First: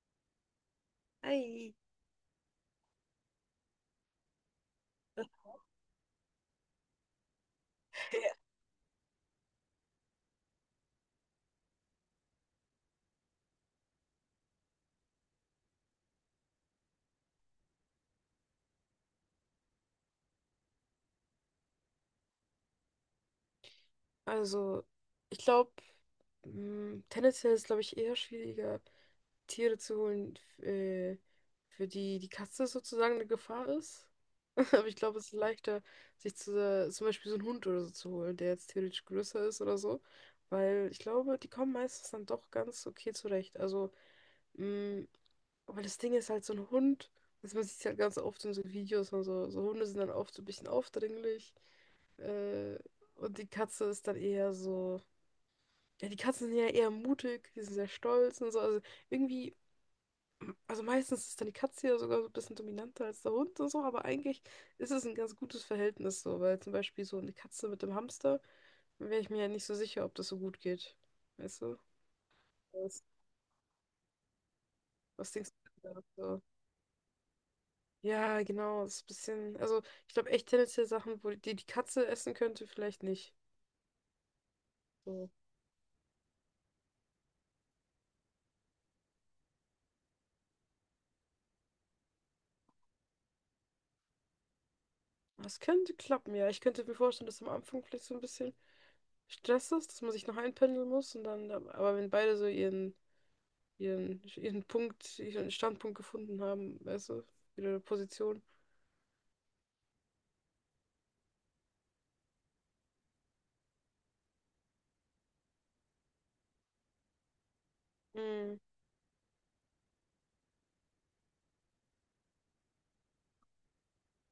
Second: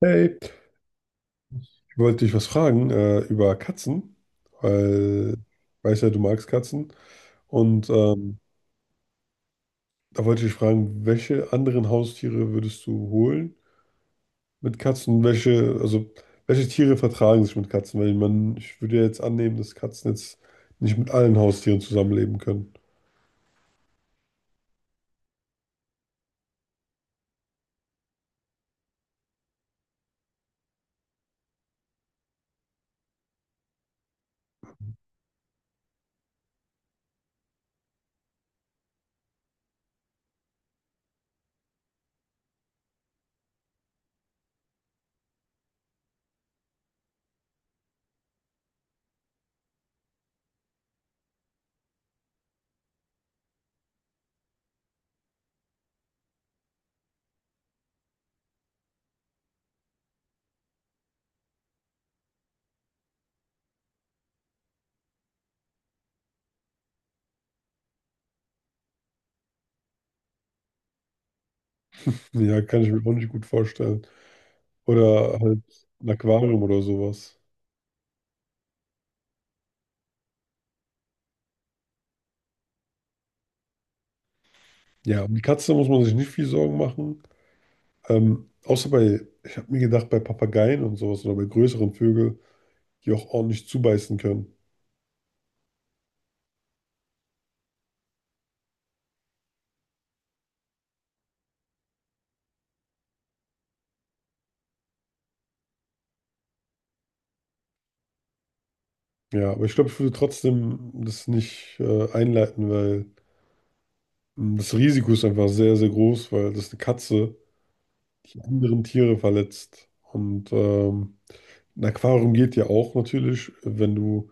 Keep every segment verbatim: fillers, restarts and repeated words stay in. Hey, Ei. ich wollte dich was fragen äh, über Katzen, weil ich weiß ja, du magst Katzen. Und ähm, Da wollte ich dich fragen, welche anderen Haustiere würdest du holen mit Katzen? Welche, also welche Tiere vertragen sich mit Katzen? Weil man, ich würde ja jetzt annehmen, dass Katzen jetzt nicht mit allen Haustieren zusammenleben können. Also, ich glaube, tendenziell ist, glaube ich, eher schwieriger, Tiere zu holen, f- äh, für die die Katze sozusagen eine Gefahr ist. Aber ich glaube, es ist leichter, sich zu, äh, zum Beispiel so einen Hund oder so zu holen, der jetzt theoretisch größer ist oder so. Weil ich glaube, die kommen meistens dann doch ganz okay zurecht. Also, mh, weil das Ding ist halt so ein Hund, also man sieht es halt ganz oft in so Videos und so, so Hunde sind dann oft so ein bisschen aufdringlich. Äh, und die Katze ist dann eher so. Ja, die Katzen sind ja eher mutig, die sind sehr stolz und so. Also irgendwie, also meistens ist dann die Katze ja sogar so ein bisschen dominanter als der Hund und so, aber eigentlich ist es ein ganz gutes Verhältnis so, weil zum Beispiel so eine Katze mit dem Hamster, wäre ich mir ja nicht so sicher, ob das so gut geht. Weißt du? Ja, kann ich mir Was, auch nicht gut vorstellen. was Oder denkst halt du da ein so? Aquarium oder sowas. Ja, genau, das ist ein bisschen. Also ich glaube echt tendenziell Sachen, wo die, die Katze essen könnte, vielleicht nicht. Ja, So. um die Katze muss man sich nicht viel Sorgen machen. Ähm, außer bei, ich habe mir gedacht, bei Papageien und sowas oder bei größeren Vögeln, die auch ordentlich zubeißen können. Das könnte klappen, ja. Ich könnte mir vorstellen, dass am Anfang vielleicht so ein bisschen Stress ist, dass man sich noch einpendeln muss und dann, aber wenn beide so ihren, ihren, ihren Punkt, ihren Standpunkt gefunden haben, weißt du, ihre Position. Ja, aber ich glaube, ich würde trotzdem das nicht äh, einleiten, weil ähm, das Risiko ist einfach sehr, sehr groß, weil das eine Katze, die Mhm. anderen Tiere verletzt. Und ähm, ein Aquarium geht ja auch natürlich, wenn du,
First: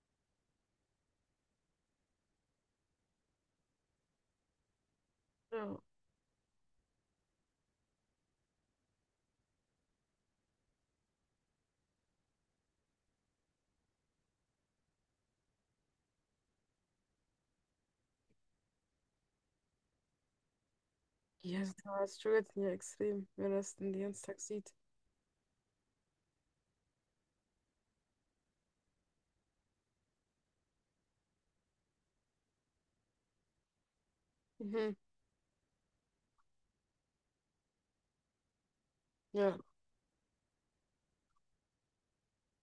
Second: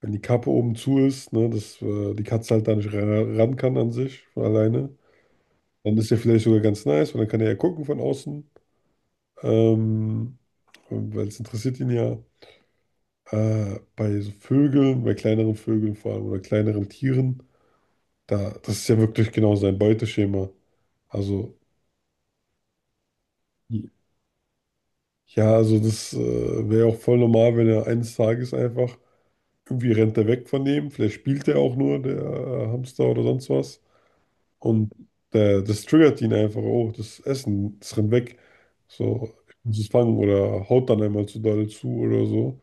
wenn die Kappe oben zu ist, ne, dass äh, die Katze halt da nicht ra- ran kann an sich von alleine. Ja. Dann ist ja vielleicht sogar ganz nice, weil dann kann er ja gucken von außen. Ähm, Weil es interessiert ihn ja, äh, bei so Vögeln, bei kleineren Vögeln vor allem oder kleineren Tieren, da, das ist ja wirklich genau sein Beuteschema. Also, Ja, also da struggelt ja extrem, wenn er es den ganzen Tag sieht. ja, also das äh, wäre auch voll normal, wenn er eines Tages einfach irgendwie rennt er weg von dem, vielleicht spielt er auch nur, der äh, Hamster oder sonst was. Und Mhm. der, das triggert ihn einfach, oh, das Essen, das rennt weg. So, ich Ja. muss es fangen oder haut dann einmal zu doll zu oder so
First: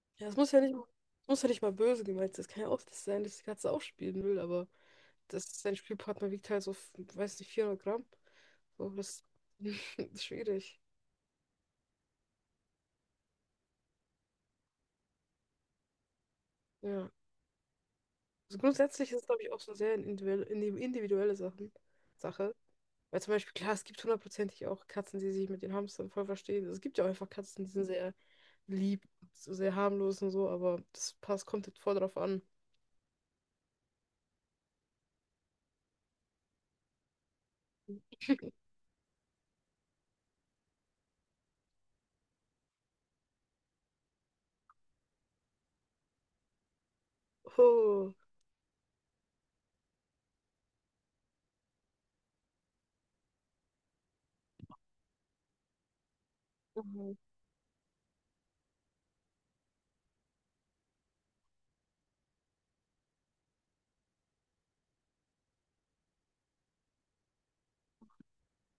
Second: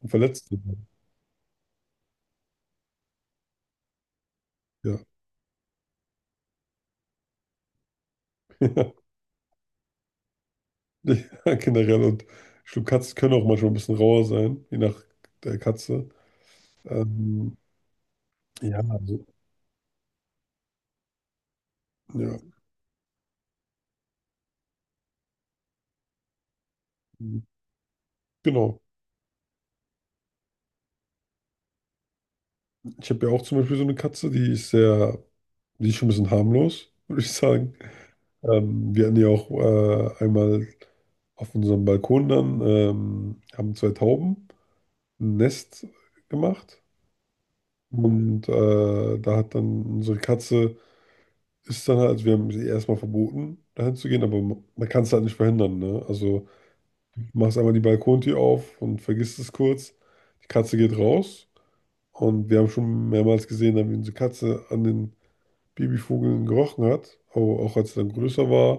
und Ja, es verletzt muss ja nicht, ihn. es muss ja nicht mal böse gemeint sein. Es kann ja auch das sein, dass die Katze auch spielen will, aber Ja. das, sein Spielpartner wiegt halt so, weiß nicht, vierhundert Gramm. So, das ist schwierig. Ja, generell. Und ich glaube, Katzen können auch manchmal ein bisschen rauer sein, je nach der Katze. Ja. Ähm, Also ja, grundsätzlich also, ist es, glaube ich, auch so eine sehr individuelle, indi- individuelle Sachen, ja, Sache. Weil zum Beispiel, klar, es gibt hundertprozentig auch Katzen, die sich mit den Hamstern voll verstehen. Also es gibt ja auch einfach Katzen, die sind sehr genau. lieb, so sehr harmlos und so, aber das passt, kommt jetzt voll drauf an. Ich habe ja auch zum Beispiel so eine Katze, die ist sehr, die ist schon ein bisschen harmlos, würde ich sagen. Ähm, wir hatten ja auch äh, einmal auf unserem Balkon dann, ähm, haben zwei Tauben ein Nest gemacht. Oh. Und äh, da hat dann unsere Katze, ist dann halt, also wir haben sie erstmal verboten, dahin zu gehen, aber man kann es halt nicht verhindern, ne? Also Mhm. machst einmal die Balkontür auf und vergisst es kurz. Die Katze geht raus und wir haben schon mehrmals gesehen, wie unsere Katze an den Babyvögeln gerochen hat, auch, auch als sie dann größer war,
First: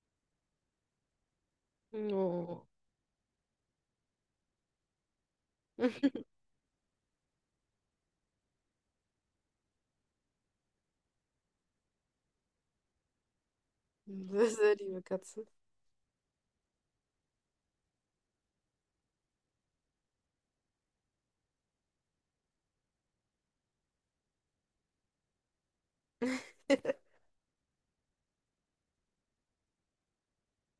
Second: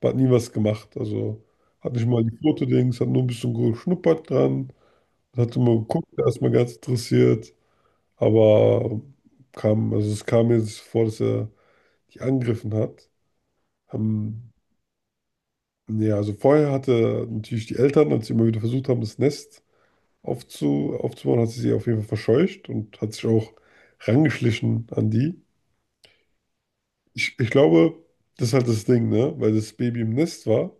aber hat nie was gemacht. Also hat nicht mal die Oh. Fotodings, hat nur ein bisschen geschnuppert dran, hat immer geguckt, erstmal ganz interessiert, aber kam, also es kam mir jetzt vor, dass er die angegriffen hat. Sehr, Ähm, sehr liebe Katze. ja, also vorher hatte natürlich die Eltern, als sie immer wieder versucht haben, das Nest aufzu, aufzubauen, hat sie sie auf jeden Fall verscheucht und hat sich auch rangeschlichen an die. Ich, ich glaube, das ist halt das Ding, ne? Weil das Baby im Nest war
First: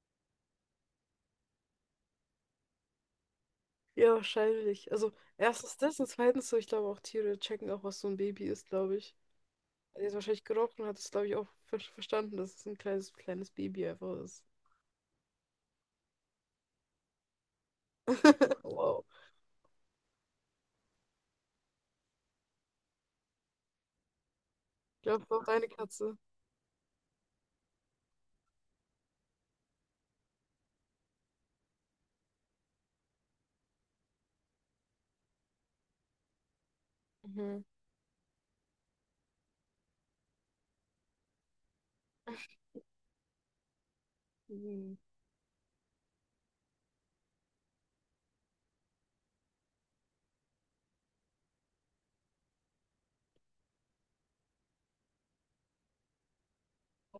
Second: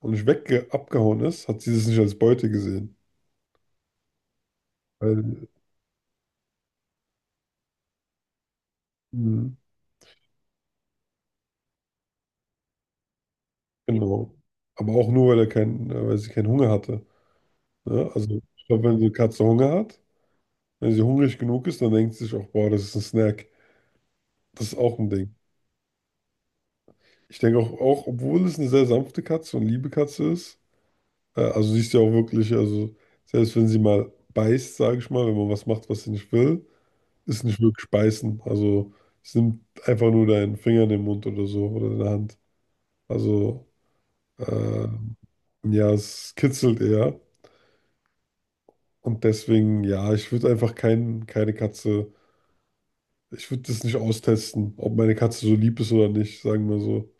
und nicht wegge abgehauen ist, hat sie das nicht als Beute gesehen. Ja, wahrscheinlich. Also Weil, erstens das und zweitens so, ich glaube auch Tiere checken auch, was so ein Baby ist, glaube ich. mhm, Er hat jetzt wahrscheinlich gerochen und hat es, glaube ich, auch ver verstanden, dass es ein kleines, kleines Baby einfach genau. ist. Aber auch nur, weil er kein, äh, weil sie keinen Hunger hatte. Ne? Also, ich glaube, wenn Wow. die Katze Hunger hat, wenn sie hungrig genug ist, dann denkt sie sich auch, boah, das ist ein Snack. Das ist auch Ich ein glaube, Ding. auch deine Katze. Ich denke auch, auch, obwohl es eine sehr sanfte Katze und liebe Katze ist, Äh, Also sie ist ja auch wirklich, also selbst wenn sie mal beißt, sage ich mal, wenn man was macht, was sie nicht will, ist nicht Mhm. wirklich beißen. Also es nimmt einfach nur deinen Finger in den Mund oder so oder in der Hand. Also äh, Hm, ja, es kitzelt eher. Und deswegen, ja, ich würde einfach kein, keine Katze, ich würde das nicht austesten, ob meine Katze so lieb ist oder nicht, sagen wir so.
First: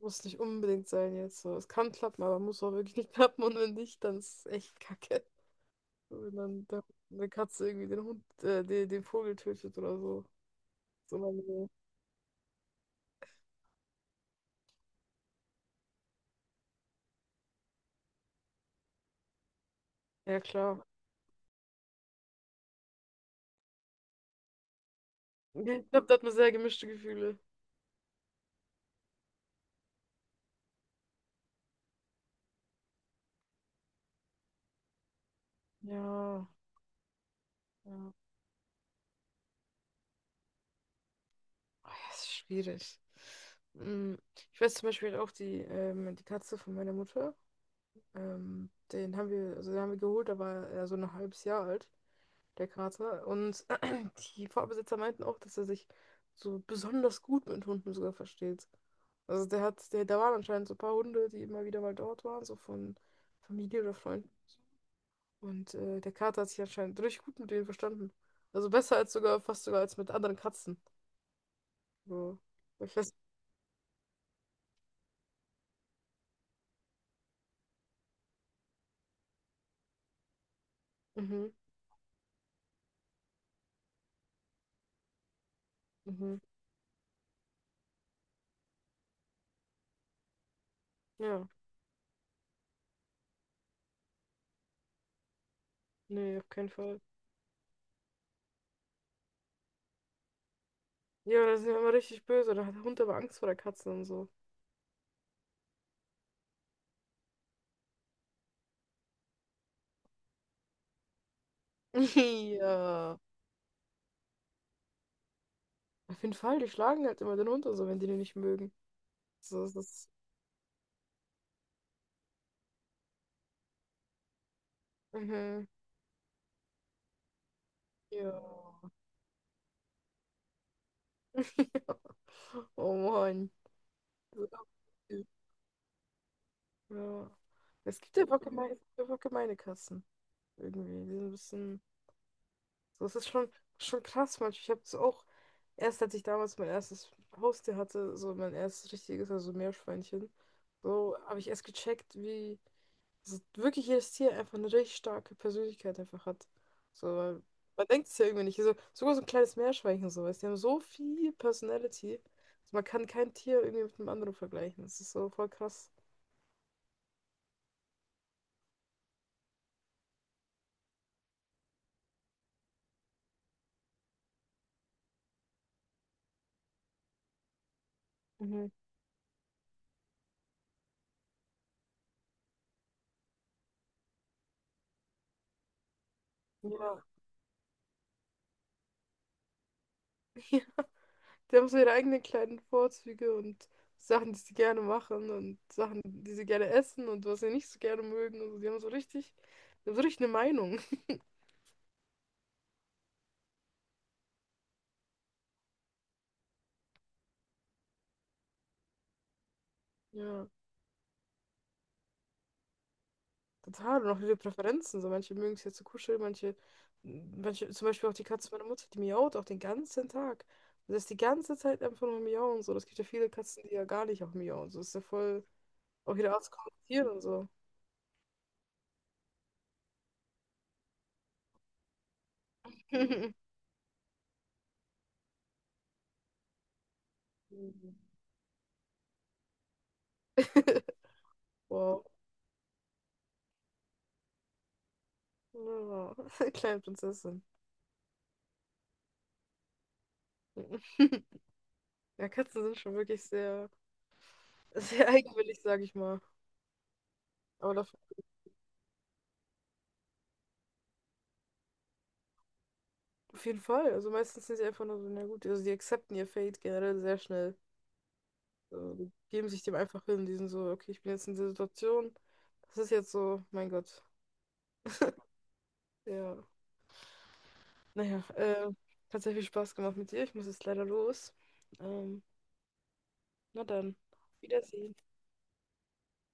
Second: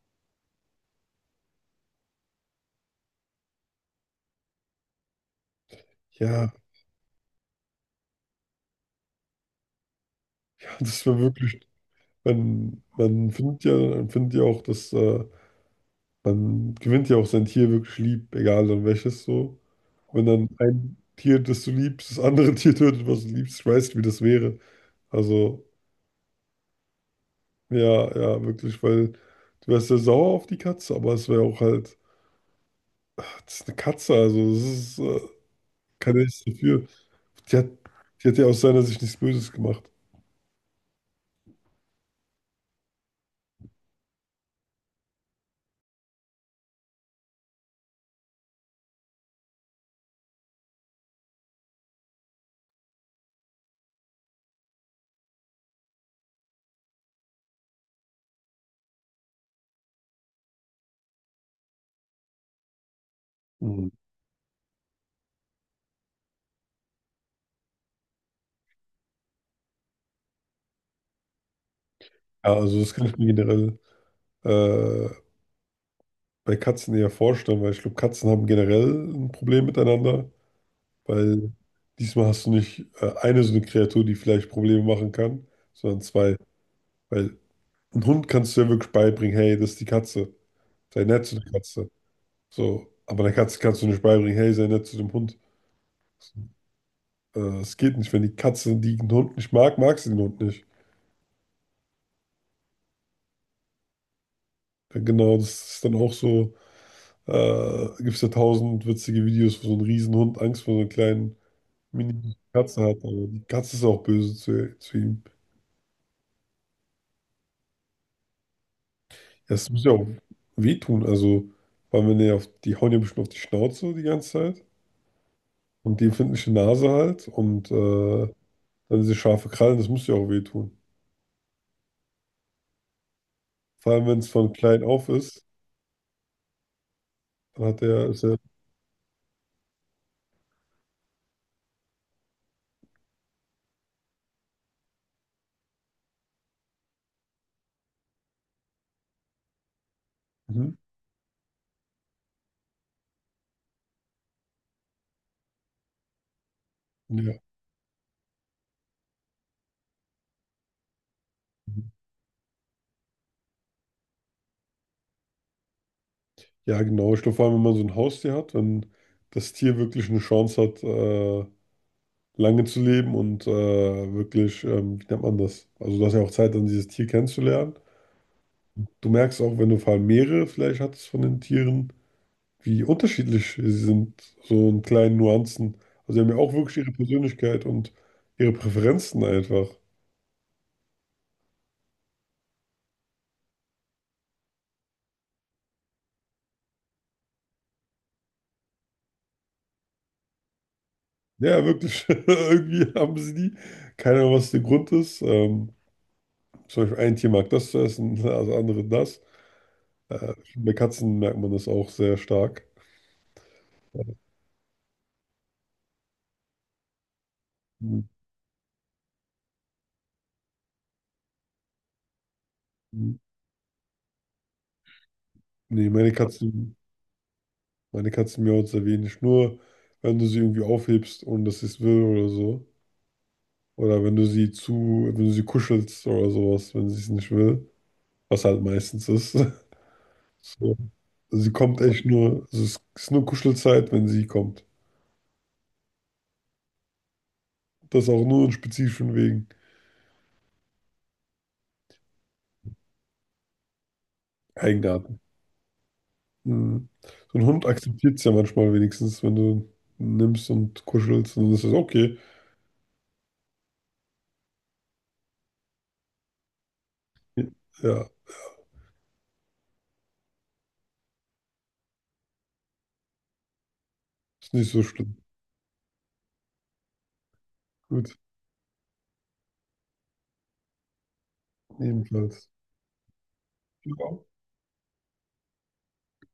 Muss nicht unbedingt sein jetzt. So, es kann klappen, aber muss auch wirklich nicht klappen. Und wenn nicht, dann ist es echt kacke. So, wenn Ja, dann der, eine Katze irgendwie den Hund, äh, den, den Vogel tötet oder so. das So, wäre wirklich, meine, man, man findet ja, man findet ja auch, dass äh, dann gewinnt ja auch sein Tier wirklich lieb, egal dann welches so. Wenn ja, dann klar. ein Tier, das du liebst, das andere Tier tötet, was du liebst, ich weiß nicht, wie das wäre. Ich Also, glaube, da hat man sehr gemischte Gefühle. ja, ja, wirklich, weil du wärst ja sauer auf die Katze, aber es wäre auch halt, das ist eine Katze, also das ist, äh, kann ja nichts Ja, dafür. Die hat, ja. die hat ja aus seiner Sicht nichts Böses gemacht. Oh, ja, es ist schwierig. Hm, Ich weiß zum Beispiel auch die, ähm, die Katze von meiner Mutter. Ähm, den haben wir, also den haben wir geholt, da war er so ein halbes Jahr alt, der Kater. Und die Vorbesitzer meinten auch, dass er sich so besonders gut mit Hunden sogar versteht. Also der hat, der, da waren anscheinend so ein paar Hunde, die immer wieder mal dort waren, so von Familie Mhm. oder Freunden. Und äh, der Kater hat sich anscheinend richtig gut mit denen verstanden. Also besser als sogar, fast sogar als mit anderen Katzen. So, Ja, also das ich kann weiß. ich mir generell äh, bei Katzen eher vorstellen, weil ich glaube, Katzen haben generell ein Problem miteinander. Weil Mhm, diesmal hast du nicht äh, eine so eine Kreatur, die vielleicht Probleme machen kann, sondern mhm. zwei. Weil ein Hund kannst du ja wirklich beibringen, hey, das ist die Katze. Sei nett zu der Ja, Katze. So, aber der Katze kannst du nicht beibringen, hey, sei nett zu dem Hund. nee, So, auf keinen Fall. Äh, Es geht nicht. Wenn die Katze den Hund nicht mag, mag sie den Hund nicht. Ja, da sind wir immer richtig böse. Da hat der Hund aber Angst vor der Katze und so. Dann genau, das ist dann auch so, äh, gibt es ja tausend witzige Videos, wo so ein Riesenhund Angst vor so einer kleinen Mini-Katze hat. Ja. Aber die Katze ist auch böse zu, zu ihm. Auf jeden Fall, die schlagen halt immer den Hund und so, wenn die den nicht mögen. So Das ist muss ja auch es. wehtun. Also, weil wenn die, auf, die hauen ja bestimmt auf die Schnauze die ganze Zeit. Mhm. Und die empfindliche Nase halt. Und äh, Ja. dann diese scharfe Krallen, das muss ja auch wehtun. Oh Mann. Vor allem, wenn es So von klein auf viel. ist, Ja. dann hat Es der, gibt ist ja er, gemeine, Es gibt einfach gemeine Kassen. Irgendwie. Die sind ein bisschen. So, es ist schon, schon krass manchmal. Ich habe es auch. Erst als ich damals mein erstes Haustier hatte, so mein erstes richtiges, also Meerschweinchen, mhm, so habe ich erst gecheckt, wie. Also wirklich jedes Tier einfach eine richtig starke Persönlichkeit einfach hat. So, ja. weil man denkt es ja irgendwie nicht. Also, sogar so ein kleines Meerschweinchen so, weißt du, die haben so viel Mhm. Personality. Also man kann kein Tier irgendwie mit einem anderen vergleichen. Das ist so voll krass. Ja, genau. Ich glaube, vor allem, wenn man so ein Haustier hat, wenn das Tier wirklich eine Chance hat, äh, lange zu leben und äh, wirklich, ähm, wie nennt man das? Also, du hast ja auch Zeit, dann dieses Tier kennenzulernen. Mhm. Du merkst auch, wenn du vor allem mehrere vielleicht hattest von den Tieren, wie unterschiedlich sie sind, so in kleinen Nuancen. Also sie haben ja auch wirklich ihre Ja. Persönlichkeit und ihre Präferenzen einfach. Ja. Die haben so ihre eigenen kleinen Vorzüge und Sachen, die sie gerne machen und Sachen, die sie gerne essen und was sie nicht so gerne mögen. Also die haben so richtig, die haben so richtig eine Meinung. Ja, wirklich. Irgendwie haben sie die. Keine Ahnung, was der Grund ist. Ähm, zum Beispiel ein Tier mag das zu essen, das andere das. Äh, Ja. Bei Katzen merkt man das auch sehr stark. Total, und auch viele Präferenzen. So, manche mögen es ja zu kuscheln, manche, manche, zum Mhm. Beispiel auch die Katze meiner Mutter, die miaut auch den ganzen Tag. Und das ist die ganze Zeit einfach nur miauen. So, das gibt ja viele Katzen, die ja gar nicht auch miauen. So, das ist ja voll, Nee, meine auch jeder Arzt Katzen, kommentiert und so. meine Katzen miauen sehr wenig. Nur wenn du sie irgendwie aufhebst und dass sie es will oder so. Oder wenn du sie zu, wenn du sie kuschelst oder sowas, wenn sie es nicht will. Mhm. Was halt meistens ist. So. Also sie kommt Wow. echt nur, also es ist nur Kuschelzeit, wenn sie kommt. Ja, kleine Prinzessin. Das auch nur in spezifischen Wegen. Ja, Katzen sind schon wirklich sehr, sehr Eigenarten. eigenwillig, sage ich mal. Mhm. So ein Hund Aber dafür, akzeptiert es ja manchmal wenigstens, wenn du ihn nimmst und kuschelst und dann ist es okay. auf jeden Fall. Also meistens sind sie einfach nur so, na gut, also die akzeptieren ihr Fate generell sehr schnell. Ja, So, geben sich dem einfach hin. Die sind so, okay, ich bin jetzt in der Situation. Das ist jetzt so, mein Gott. ist nicht so schlimm. Ja. Gut, Naja, äh, hat sehr viel Spaß gemacht mit dir. Ich muss jetzt leider los. Ähm, ebenfalls. na dann, Ja. auf Wiedersehen.